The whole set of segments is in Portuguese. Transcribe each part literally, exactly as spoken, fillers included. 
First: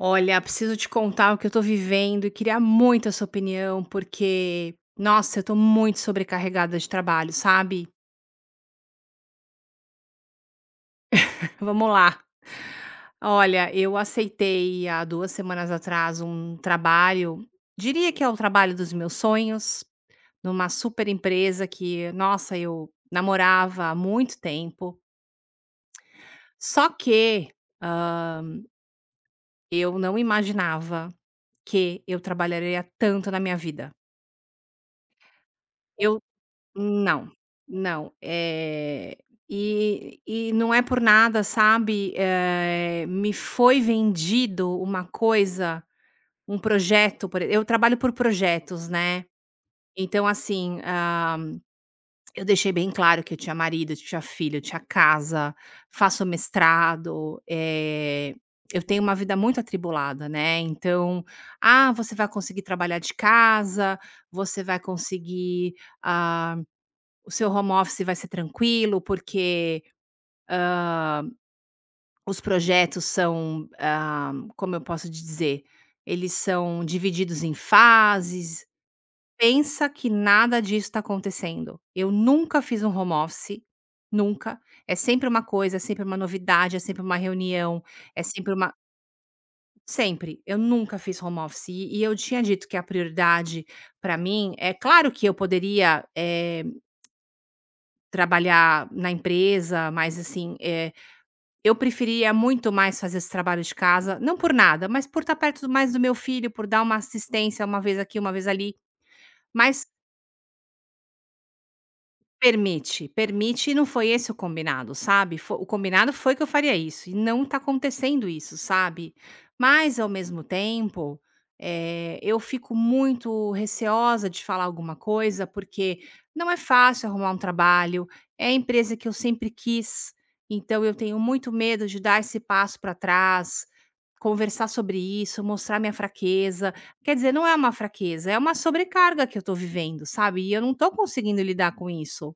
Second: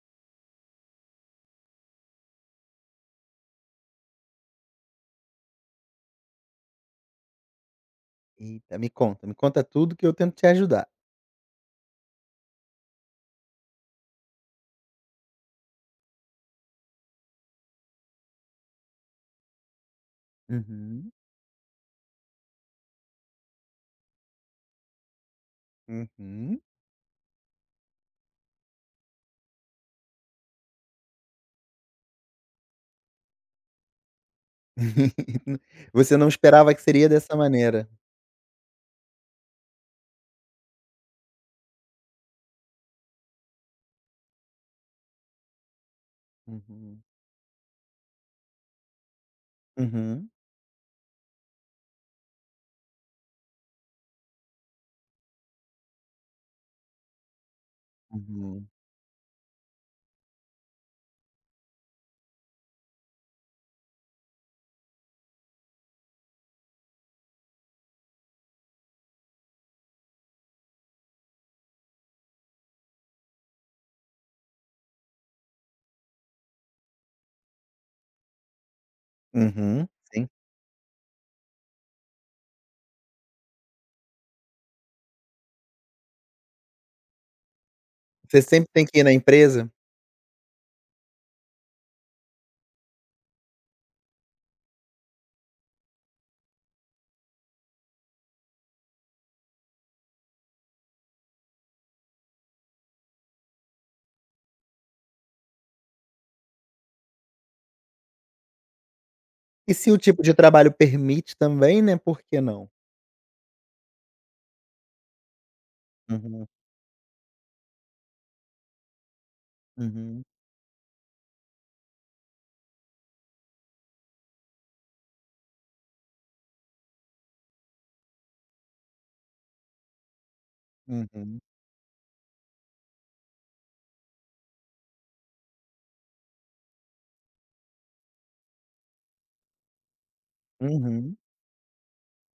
Olha, preciso te contar o que eu tô vivendo e queria muito a sua opinião, porque, nossa, eu tô muito sobrecarregada de trabalho, sabe? Eita, me conta, me conta tudo que eu tento te ajudar. Vamos lá. Olha, eu aceitei há duas semanas atrás um trabalho, diria que é o trabalho dos meus sonhos, numa super Uhum. empresa que, nossa, eu namorava há muito tempo. Uhum. Só que ah, eu não imaginava que eu trabalharia tanto na minha vida. Você não esperava que seria Não, dessa maneira. não, eh, e e não é por nada, sabe, eh, me foi vendido uma coisa, um Uhum. projeto, por ex- eu trabalho por projetos, né, então Uhum. assim, ah, eu deixei bem claro que eu tinha marido, eu tinha filho, eu tinha casa, faço mestrado, eh, Uhum. eu tenho uma vida muito atribulada, né, então: "Ah, você vai conseguir trabalhar de casa, você vai conseguir, ah". O seu home office vai ser tranquilo, porque os projetos são, ah, como eu posso te dizer, eles são divididos em fases. Uhum, Pensa que sim. nada disso está acontecendo. Eu nunca fiz um home office, nunca. É sempre uma coisa, é sempre uma novidade, é sempre uma reunião, é Você sempre sempre uma. tem que ir na empresa? Sempre. Eu nunca fiz home office. E e eu tinha dito que a prioridade para mim é claro que eu poderia eh, trabalhar na empresa, mas assim, eh, eu preferia muito mais fazer esse trabalho de casa, não por nada, mas por estar perto mais do meu filho, por dar uma assistência uma vez aqui, uma vez ali, E mas se o tipo de trabalho permite também, né, por que não? permite, permite e não foi esse o combinado, sabe. Fo O combinado foi que eu Uhum, faria isso e não tá acontecendo isso, sabe. Mas ao uhum, mesmo tempo, eh, eu fico muito receosa de falar alguma coisa, porque não é fácil arrumar um trabalho, é a empresa que eu sempre quis, então eu tenho uhum, muito medo de dar esse passo para trás, conversar sobre isso, mostrar minha fraqueza. Quer dizer, não é uma fraqueza, é uma sobrecarga que eu tô vivendo, sabe, e eu não tô uhum. conseguindo lidar com isso.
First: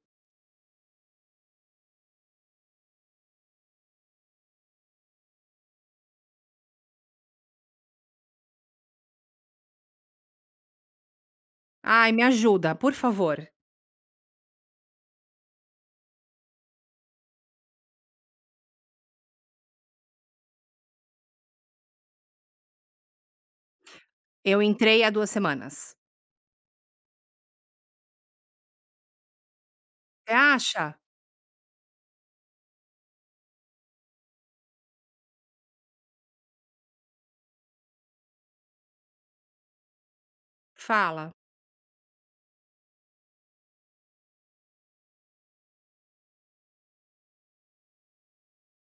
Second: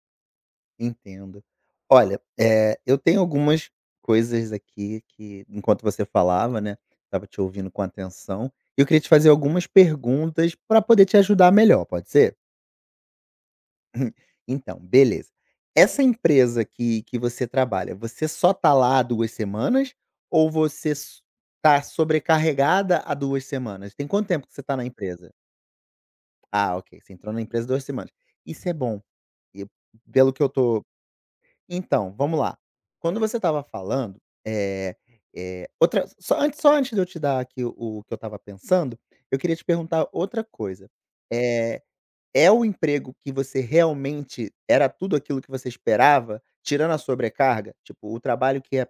Entendo. Olha, eh, eu tenho algumas coisas aqui que, enquanto você falava, né, estava te ouvindo com atenção, eu queria te fazer algumas perguntas para poder te ajudar melhor, pode Ai, me ser? ajuda, por favor. Então, beleza. Essa empresa que que você trabalha, você só tá lá duas semanas ou você s tá sobrecarregada há duas semanas? Tem quanto tempo que Eu você tá na entrei há duas empresa? semanas. Ah, ok, você entrou na empresa duas semanas. Isso é bom. E Você pelo que eu tô acha? Então, vamos lá. Quando você estava falando, eh eh, outra só antes só antes de eu te dar aqui o o que eu estava pensando, eu queria te perguntar outra coisa. Fala. Eh, é o emprego que você realmente era tudo aquilo que você esperava, tirando a sobrecarga? Tipo, o trabalho que é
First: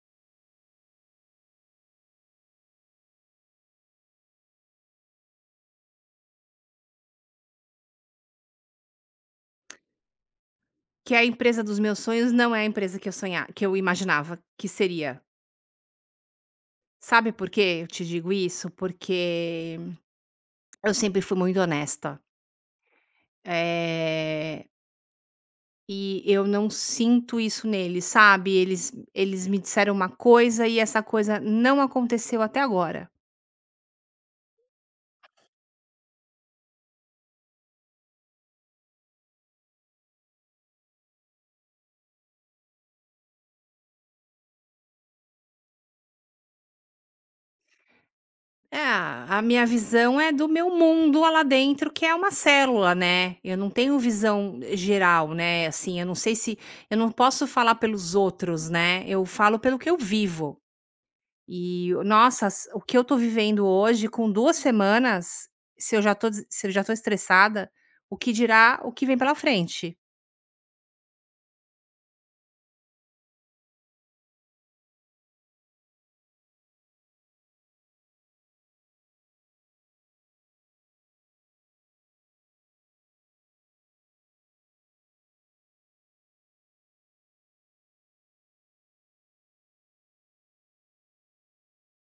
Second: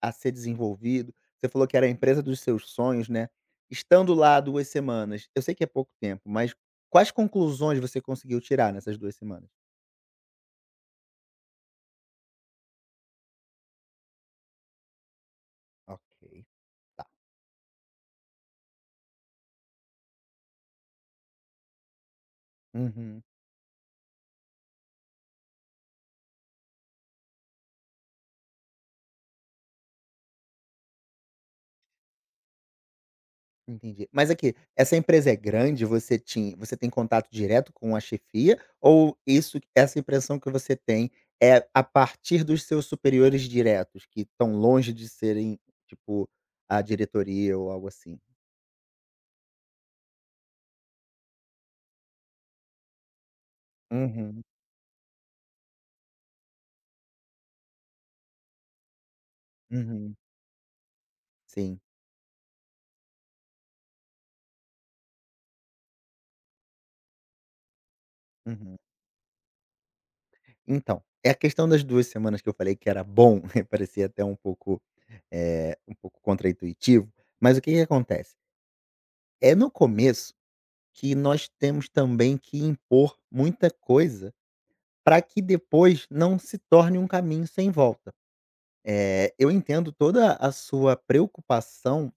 a ser desenvolvido, você falou que era a empresa dos seus sonhos, né. Estando lá duas semanas, eu sei que é pouco tempo, mas quais conclusões você conseguiu tirar nessas duas semanas? Que a empresa dos meus sonhos não é a empresa que eu sonhava, que eu imaginava que seria. Ok, tá. Sabe por quê eu te digo isso? Porque eu sempre fui muito honesta. Uhum. Eh, e eu não sinto isso neles, sabe. Eles eles me disseram uma coisa e essa coisa não aconteceu até agora. Entendi. Mas aqui, essa empresa é grande? Você tinha, você tem contato direto com a chefia ou isso essa impressão que você tem é a partir dos seus superiores diretos, que estão longe de serem, tipo, a diretoria ou algo assim? É, a minha visão é do meu mundo lá dentro, que é uma célula, né. Eu não tenho Uhum, visão geral, né, assim, eu não sei se eu não posso falar pelos outros, né, eu falo pelo que eu uhum. vivo. Sim, E, nossa, s o que eu tô vivendo hoje com duas semanas, se eu já tô des se eu já tô estressada, o que uhum. dirá o que vem pela frente. Então, é a questão das duas semanas que eu falei que era bom, parecia até um pouco, eh, um pouco contraintuitivo, mas o que que acontece? É no começo que nós temos também que impor muita coisa para que depois não se torne um caminho sem volta. Eh, eu entendo toda a sua preocupação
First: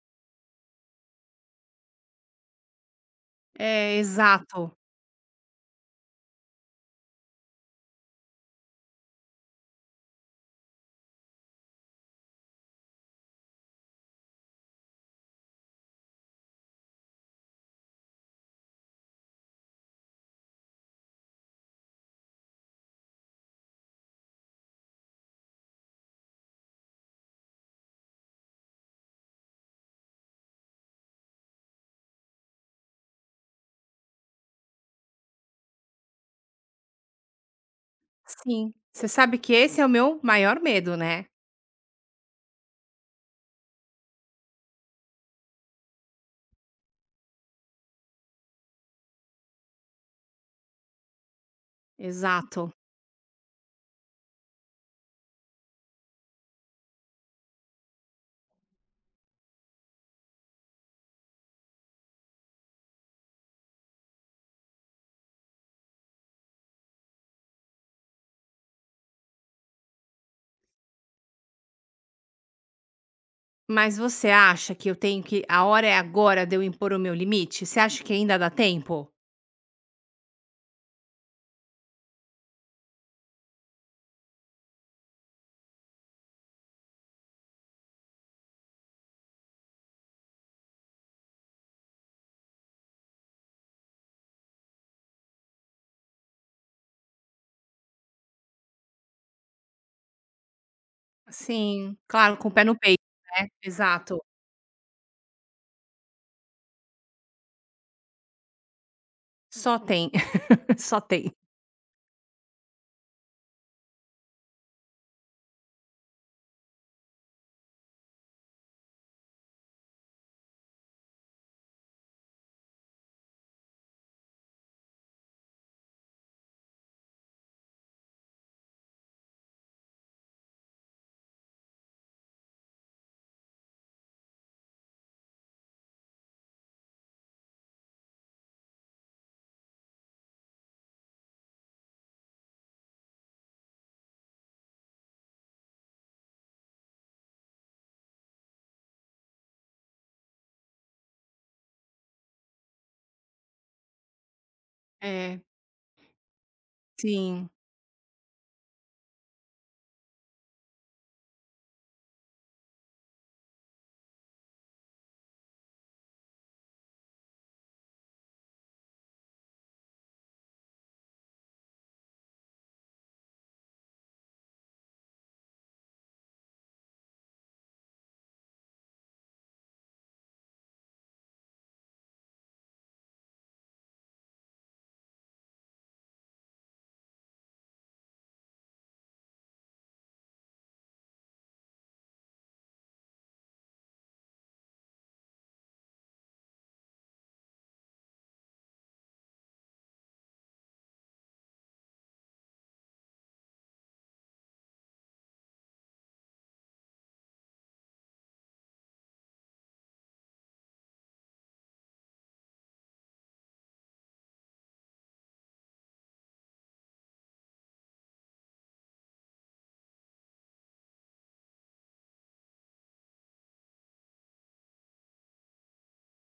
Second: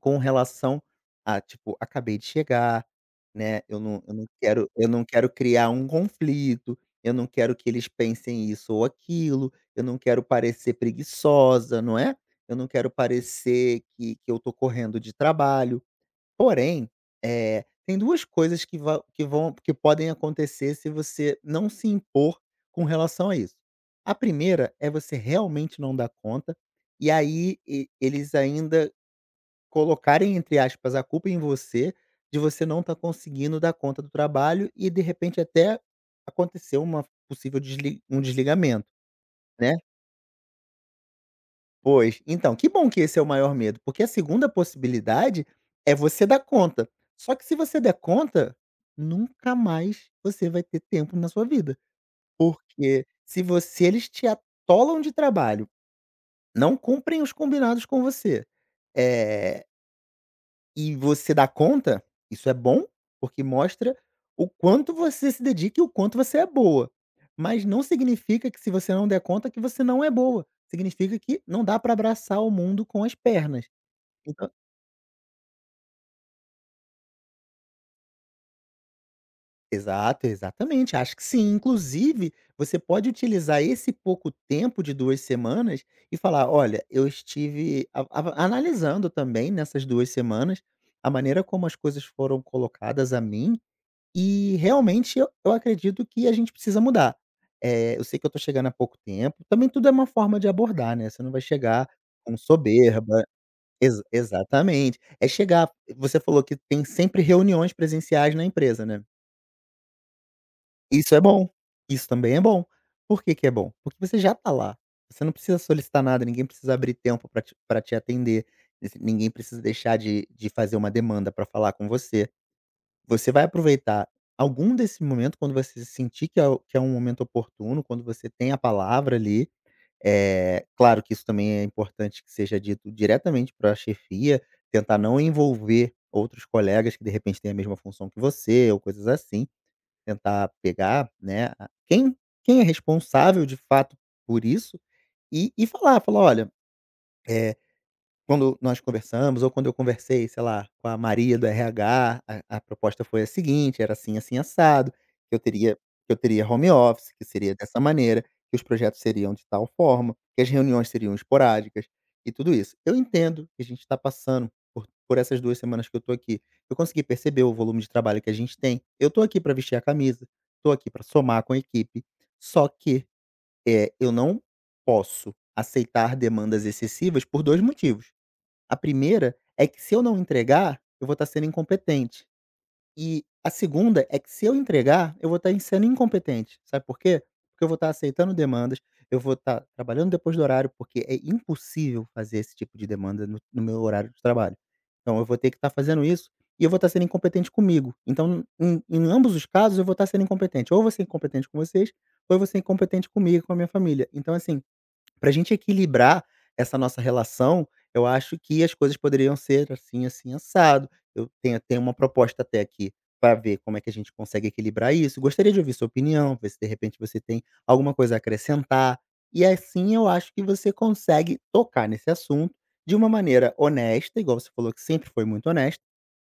com relação a, tipo, acabei de chegar, né, eu É, não eu não quero exato. eu não quero criar um conflito, eu não quero que eles pensem isso ou aquilo, eu não quero parecer preguiçosa, não é? Eu não quero parecer que que eu tô correndo de trabalho. Porém, eh, tem duas coisas que va que vão que podem acontecer se você não se impor com relação a isso. A primeira é você realmente não dar conta, e aí e eles ainda colocarem, entre aspas, a culpa em você, de você não estar conseguindo dar conta do trabalho e de repente até acontecer uma possível desli um Sim. desligamento, Você sabe que né. esse é o meu maior medo, né. Pois, então, que bom que esse é o maior medo, porque a segunda possibilidade é você dar conta. Só que se você der conta, nunca mais você vai ter tempo na sua vida, Exato. porque se você eles te atolam de trabalho, não cumprem os combinados com você, eh e você dá conta, isso é bom, porque mostra o quanto você se dedica e o quanto você é boa. Mas não significa que se você não der conta que você não é boa, significa que não dá para abraçar o mundo com as pernas. Mas você Então acha que eu tenho que a hora é agora de eu impor o meu limite? Você acha que ainda dá tempo? exato, exatamente, acho que sim. Inclusive, você pode utilizar esse pouco tempo de duas semanas e falar: "Olha, eu estive a a analisando também nessas duas semanas a maneira como as coisas foram colocadas a mim. E realmente eu eu acredito que a gente precisa mudar. Eh, eu sei que eu tô chegando há pouco tempo, também tudo é uma forma de abordar, né, você não vai chegar Sim, com claro, com o pé no peito, soberba né, exa exato. exatamente. É chegar você falou que tem sempre reuniões presenciais na empresa, né." Só tem, só Isso é tem. bom, isso também é bom. Por que que é bom? Porque você já tá lá, você não precisa solicitar nada, ninguém precisa abrir tempo para te pra te atender, esse- ninguém precisa deixar de de fazer uma demanda para falar com você. Você vai aproveitar algum desse momento quando você sentir que é o que é um momento oportuno, quando você tem a palavra ali. Eh, claro que isso também é importante que seja dito diretamente para a chefia, tentar não envolver outros colegas que de repente têm a mesma função que você ou coisas assim, tentar pegar, né, a quem quem é responsável de fato por isso, e e falar, falar: "Olha, eh" Quando nós conversamos ou quando eu conversei, sei lá, com a Maria do R H, a a proposta foi a seguinte, era assim, assim, assado, que eu É, teria que eu teria home office, que sim, seria dessa maneira, que os projetos seriam de tal forma, que as reuniões seriam esporádicas e tudo isso. Eu entendo que a gente está passando por por essas duas semanas que eu tô aqui. Eu consegui perceber o volume de trabalho que a gente tem. Eu tô aqui para vestir a camisa, tô aqui para somar com a equipe, só que, é, eu não posso aceitar demandas excessivas por dois motivos. A primeira é que se eu não entregar, eu vou estar sendo incompetente. E a segunda é que se eu entregar, eu vou estar sendo incompetente. Sabe por quê? Porque eu vou estar aceitando demandas, eu vou estar trabalhando depois do horário, porque é impossível fazer esse tipo de demanda no, no meu horário de trabalho. Então eu vou ter que estar fazendo isso e eu vou estar sendo incompetente comigo. Então, em, em ambos os casos, eu vou estar sendo incompetente. Ou eu vou ser incompetente com vocês, ou eu vou ser incompetente comigo, com a minha família. Então, assim, pra gente equilibrar essa nossa relação, eu acho que as coisas poderiam ser assim, assim, assado. Eu tenho tenho uma proposta até aqui para ver como é que a gente consegue equilibrar isso. Gostaria de ouvir sua opinião, ver se de repente você tem alguma coisa a acrescentar. E assim eu acho que você consegue tocar nesse assunto de uma maneira honesta, igual você falou que sempre foi muito honesta,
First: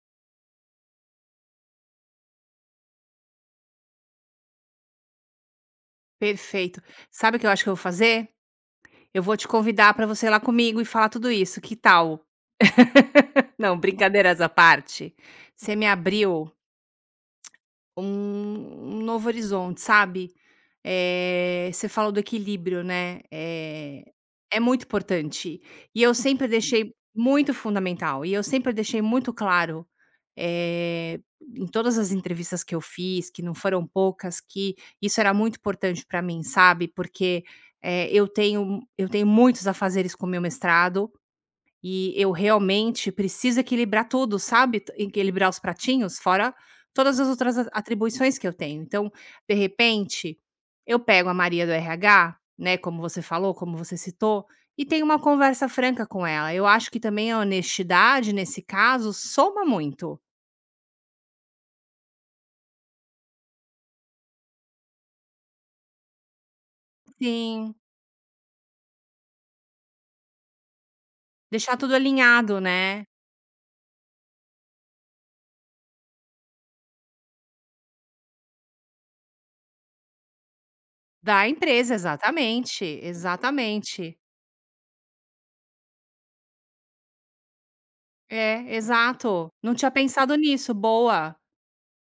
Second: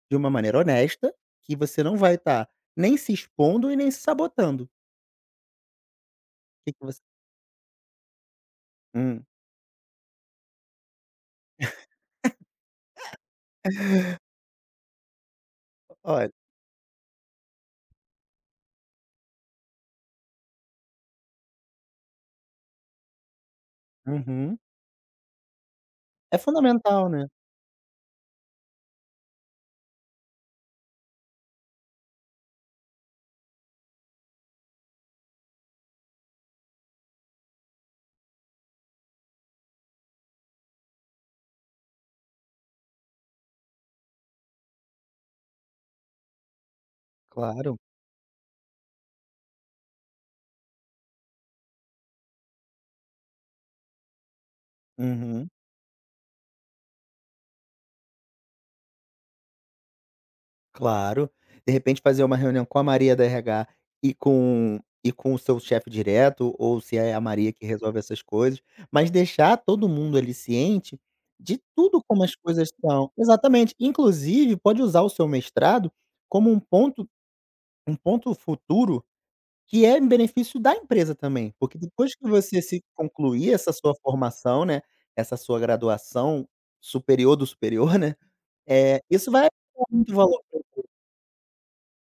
de uma maneira honesta, que você não vai estar nem se expondo e nem se sabotando. O que perfeito. que você Sabe o que eu acho que eu vou fazer? Eu hum, vou te convidar para você ir lá comigo e falar tudo isso, que tal? Não, brincadeiras à parte, você me olha abriu um um novo horizonte, sabe. Eh, você falou do equilíbrio, né, eh, uhum. é muito importante. E eu É sempre deixei fundamental, né. muito fundamental, e eu sempre deixei muito claro, eh, em todas as entrevistas que eu fiz, que não foram poucas, que isso era muito importante para mim, sabe, porque, eh, eu tenho eu tenho muitos afazeres com o meu mestrado e eu realmente preciso equilibrar tudo, sabe, t equilibrar os pratinhos, fora todas as outras a Claro. atribuições que eu tenho. Então, de repente, eu pego a Maria do R H, né, como você falou, como você citou, e tenho uma Uhum, conversa franca com ela. Eu acho que também a honestidade, nesse caso, soma muito. claro. De repente fazer uma reunião com a Maria da R H e com e com o seu chefe direto, ou se é a Maria que Sim, resolve essas coisas, mas deixar todo mundo ali ciente de deixar tudo tudo como as alinhado, coisas né, estão. Exatamente. Inclusive, pode usar o seu mestrado como um ponto um ponto futuro que é em benefício da empresa da também, porque empresa. depois que você se Exatamente, concluir essa sua exatamente. formação, né, essa sua graduação superior do superior, né, É, é isso vai exato. Não dar tinha muito pensado valor. nisso, boa.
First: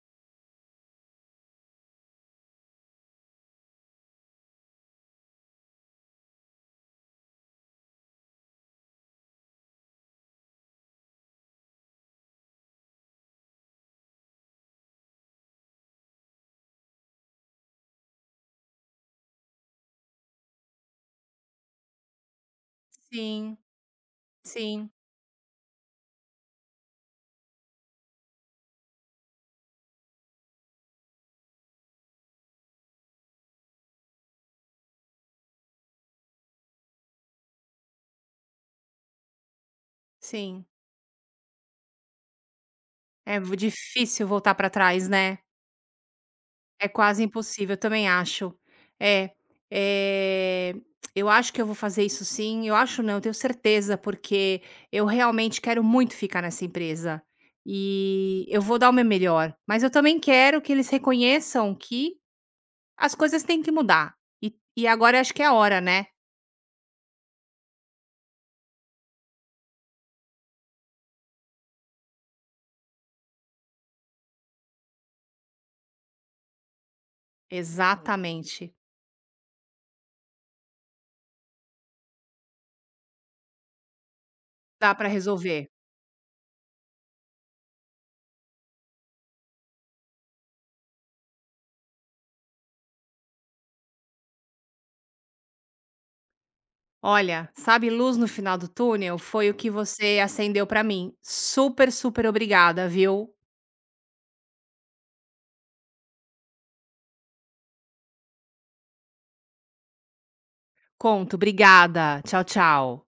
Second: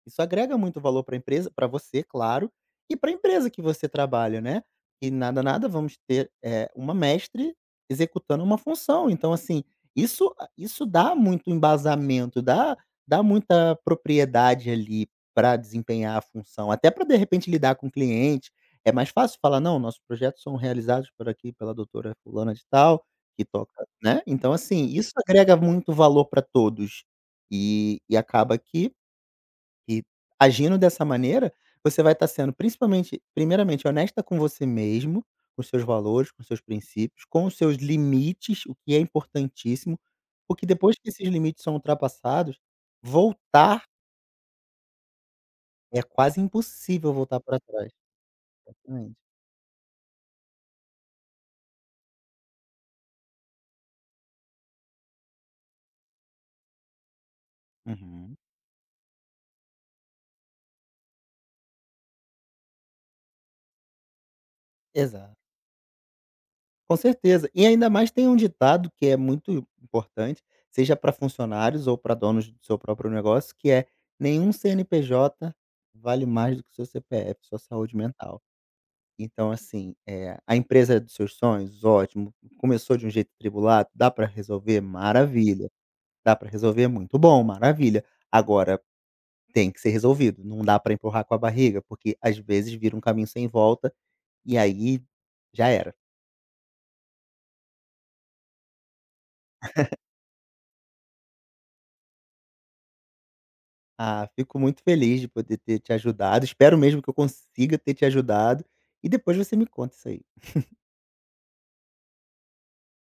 Isso agrega muito valor para a empresa para você, claro, e para a empresa que você trabalha, né. E nada, nada vamos ter, eh, uma mestre executando uma função. Então assim, isso isso dá muito embasamento, dá dá muita propriedade ali para desempenhar a função, até para de repente lidar com o cliente. É mais fácil falar: "Não, nossos projetos são realizados por aqui pela doutora fulana de tal, que Sim, toca", né. Então assim, sim, isso agrega muito valor para todos, e e acaba que e agindo dessa maneira, você vai estar sendo principalmente primeiramente honesta com você mesmo, com seus valores, com seus princípios, com os seus limites, o que é importantíssimo, sim. porque depois que esses limites são ultrapassados, É mu voltar difícil voltar para trás, né. é quase É impossível quase voltar para impossível, eu trás. também acho. Exatamente. É, eh, eu acho que eu vou fazer isso sim, eu acho não, eu tenho certeza, porque eu realmente quero muito ficar nessa empresa, Uhum. e eu vou dar o meu melhor, mas eu também quero que eles reconheçam que as coisas têm que mudar, e e agora eu acho Exato. que é a hora, né. Com certeza. E ainda mais tem um ditado que é muito importante, seja para funcionários ou para donos do seu próprio negócio, que é: "Nenhum C N P J vale mais do que o seu C P F, sua saúde mental". Exatamente. Então, assim, eh, a empresa é dos seus sonhos? Ótimo. Começou de um jeito tribulado. Dá para resolver? Dá para Maravilha. resolver. Dá para resolver? Muito bom, maravilha. Agora tem que ser resolvido, não dá para empurrar com a barriga, porque às vezes vira um caminho sem volta e aí já era. Olha, sabe luz no final do túnel? Foi o que você acendeu pra mim. Super, super obrigada, viu? Ah, fico muito feliz de poder ter te ajudado. Espero mesmo que eu consiga ter te ajudado. E depois você me conta isso aí. Conto, obrigada. Tchau, tchau.